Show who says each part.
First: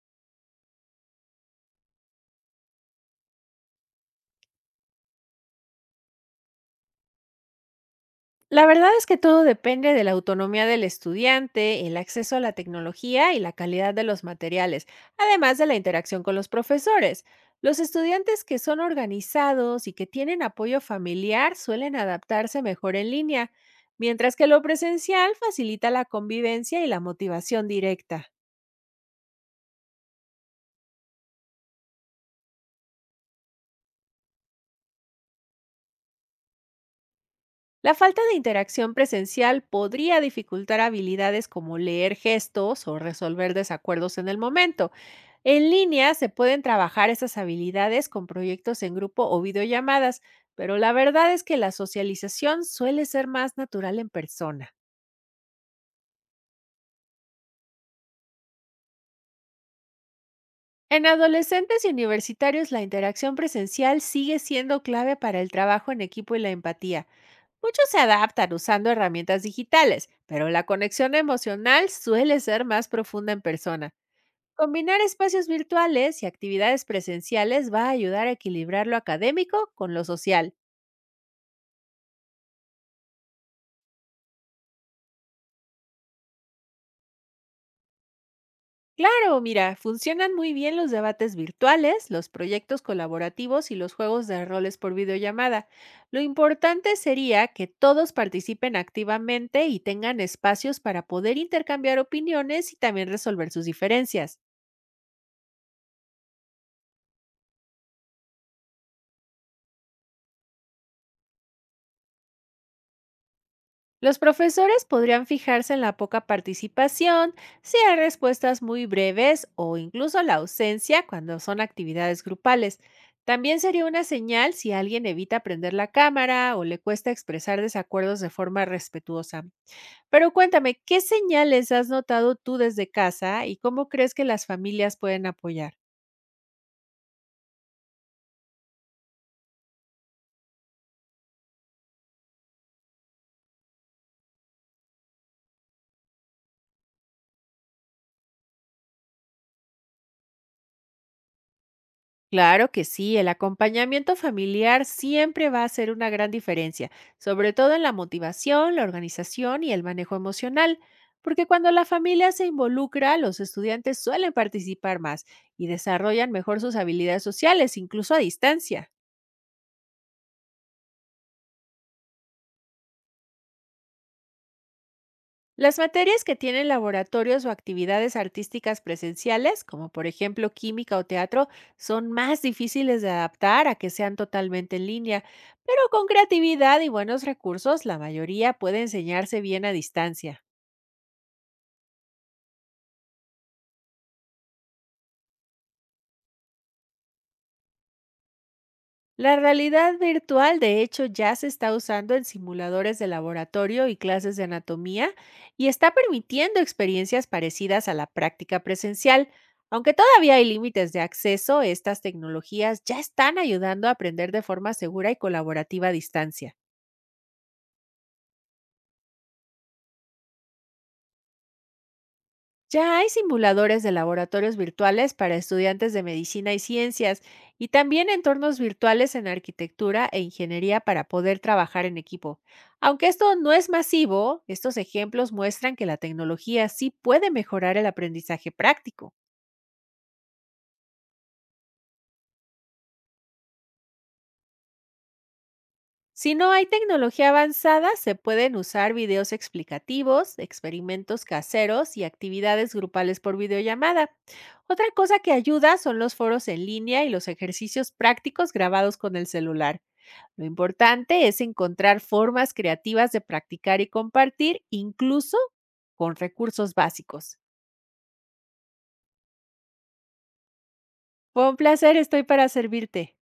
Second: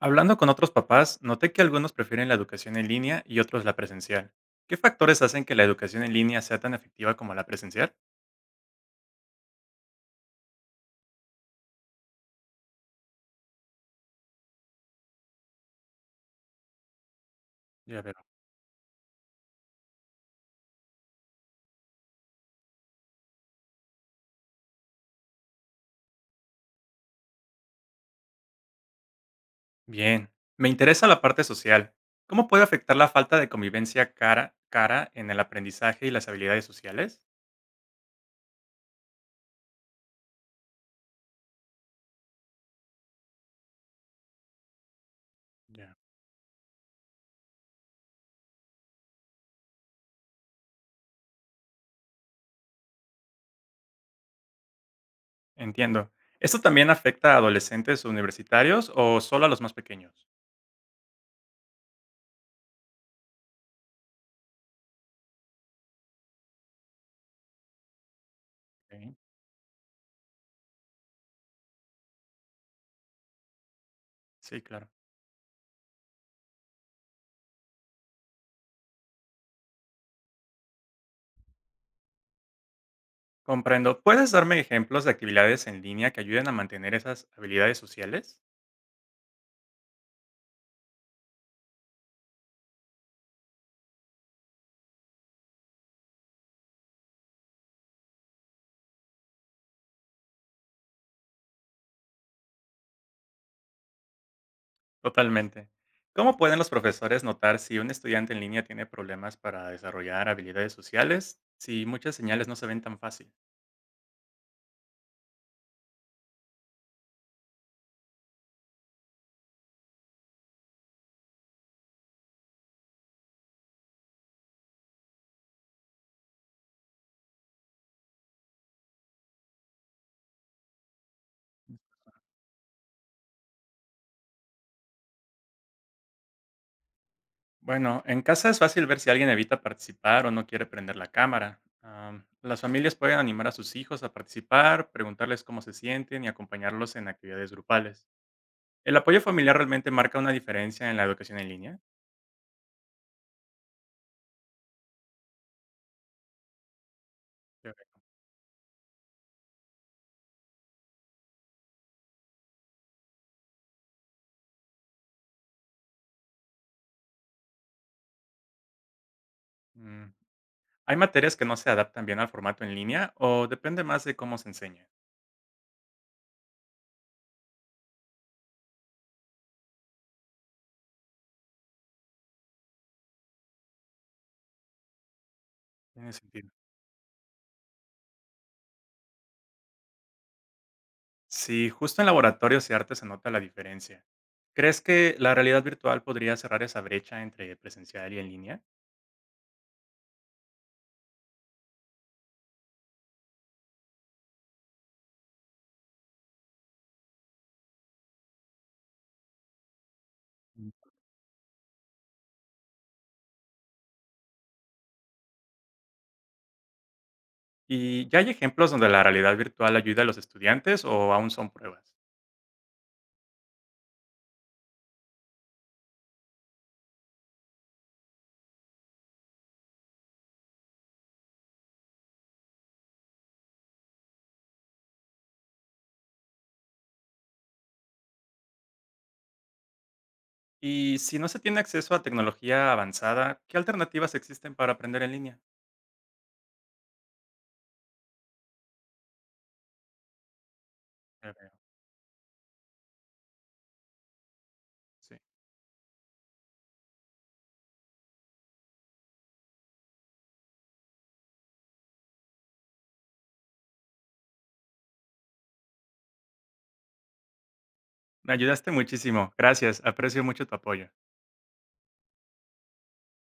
Speaker 1: Hablando con otros papás, noté que algunos prefieren la educación en línea y otros la presencial. ¿Qué factores hacen que la educación en línea sea tan efectiva como la presencial?
Speaker 2: La verdad es que todo depende de la autonomía del estudiante, el acceso a la tecnología y la calidad de los materiales, además de la interacción con los profesores. Los
Speaker 1: Ya veo.
Speaker 2: estudiantes que son organizados y que tienen apoyo familiar suelen adaptarse mejor en línea, mientras que lo presencial facilita la convivencia y la motivación directa.
Speaker 1: Bien. Me interesa la parte social. ¿Cómo puede afectar la falta de convivencia cara a cara en el aprendizaje y las habilidades sociales?
Speaker 2: La falta de interacción presencial podría dificultar habilidades como leer gestos o resolver desacuerdos en el momento. En
Speaker 1: Ya.
Speaker 2: línea se pueden trabajar estas habilidades con proyectos en grupo o videollamadas, pero la verdad es que la socialización suele ser más natural en persona.
Speaker 1: Entiendo. ¿Esto también afecta a adolescentes o universitarios o solo a los más pequeños?
Speaker 2: En adolescentes y universitarios la interacción presencial sigue siendo clave para el trabajo en equipo y la empatía. Muchos se adaptan usando
Speaker 1: Ok.
Speaker 2: herramientas digitales, pero la conexión emocional suele ser más profunda en persona.
Speaker 1: Sí, claro.
Speaker 2: Combinar espacios virtuales y actividades presenciales va a ayudar a equilibrar lo académico con lo social.
Speaker 1: Comprendo. ¿Puedes darme ejemplos de actividades en línea que ayuden a mantener esas habilidades sociales?
Speaker 2: Claro, mira, funcionan muy bien los debates virtuales, los proyectos colaborativos y los juegos de roles por videollamada. Lo importante sería que todos participen activamente y tengan espacios para poder intercambiar opiniones y también resolver sus diferencias.
Speaker 1: Totalmente. ¿Cómo pueden los profesores notar si un estudiante en línea tiene problemas para desarrollar habilidades sociales? Si muchas señales no se ven tan fácil.
Speaker 2: Los profesores podrían fijarse en la poca participación, si hay respuestas muy breves o incluso la ausencia cuando son actividades grupales. También sería una señal si alguien evita prender la cámara o le cuesta expresar desacuerdos de forma respetuosa. Pero cuéntame, ¿qué señales has notado tú desde casa y cómo crees que las familias pueden apoyar?
Speaker 1: Bueno, en casa es fácil ver si alguien evita participar o no quiere prender la cámara. Las familias pueden animar a sus hijos a participar, preguntarles cómo se sienten y acompañarlos en actividades grupales. ¿El apoyo familiar realmente marca una diferencia en la educación en línea?
Speaker 2: Claro que sí, el acompañamiento familiar siempre va a hacer una gran diferencia, sobre
Speaker 1: Yo-
Speaker 2: todo en la motivación, la organización y el manejo emocional, porque cuando la familia se involucra, los estudiantes suelen participar más y desarrollan mejor sus habilidades sociales, incluso a distancia.
Speaker 1: Mm, ¿hay materias que no se adaptan bien al formato en línea o depende más de cómo se enseña?
Speaker 2: Las materias que tienen laboratorios o actividades artísticas presenciales, como por ejemplo química o teatro, son más difíciles de adaptar a que sean totalmente en línea, pero con
Speaker 1: Tiene sentido.
Speaker 2: creatividad y buenos recursos la mayoría puede enseñarse bien a distancia.
Speaker 1: Sí, justo en laboratorios y arte se nota la diferencia. ¿Crees que la realidad virtual podría cerrar esa brecha entre presencial y en línea?
Speaker 2: La realidad virtual, de hecho, ya se está usando en simuladores de laboratorio y clases de anatomía, y está permitiendo experiencias parecidas a la práctica presencial. Aunque todavía hay límites de acceso, estas tecnologías ya están ayudando a aprender de forma segura y colaborativa a distancia.
Speaker 1: ¿Y ya hay ejemplos donde la realidad virtual ayuda a los estudiantes o aún son pruebas?
Speaker 2: Ya hay simuladores de laboratorios virtuales para estudiantes de medicina y ciencias, y también entornos virtuales en arquitectura e ingeniería para poder trabajar en equipo. Aunque esto no es masivo, estos ejemplos muestran que la tecnología sí puede mejorar el aprendizaje práctico.
Speaker 1: Y si no se tiene acceso a tecnología avanzada, ¿qué alternativas existen para aprender en línea?
Speaker 2: Si no hay tecnología avanzada, se pueden usar videos explicativos, experimentos
Speaker 1: Ya veo,
Speaker 2: caseros y actividades grupales por videollamada. Otra
Speaker 1: sí.
Speaker 2: cosa que ayuda son los foros en línea y los ejercicios prácticos grabados con el celular. Lo importante es encontrar formas creativas de practicar y compartir, incluso con recursos básicos.
Speaker 1: Me ayudaste muchísimo. Gracias. Aprecio mucho tu apoyo.
Speaker 2: Fue un placer, estoy para servirte.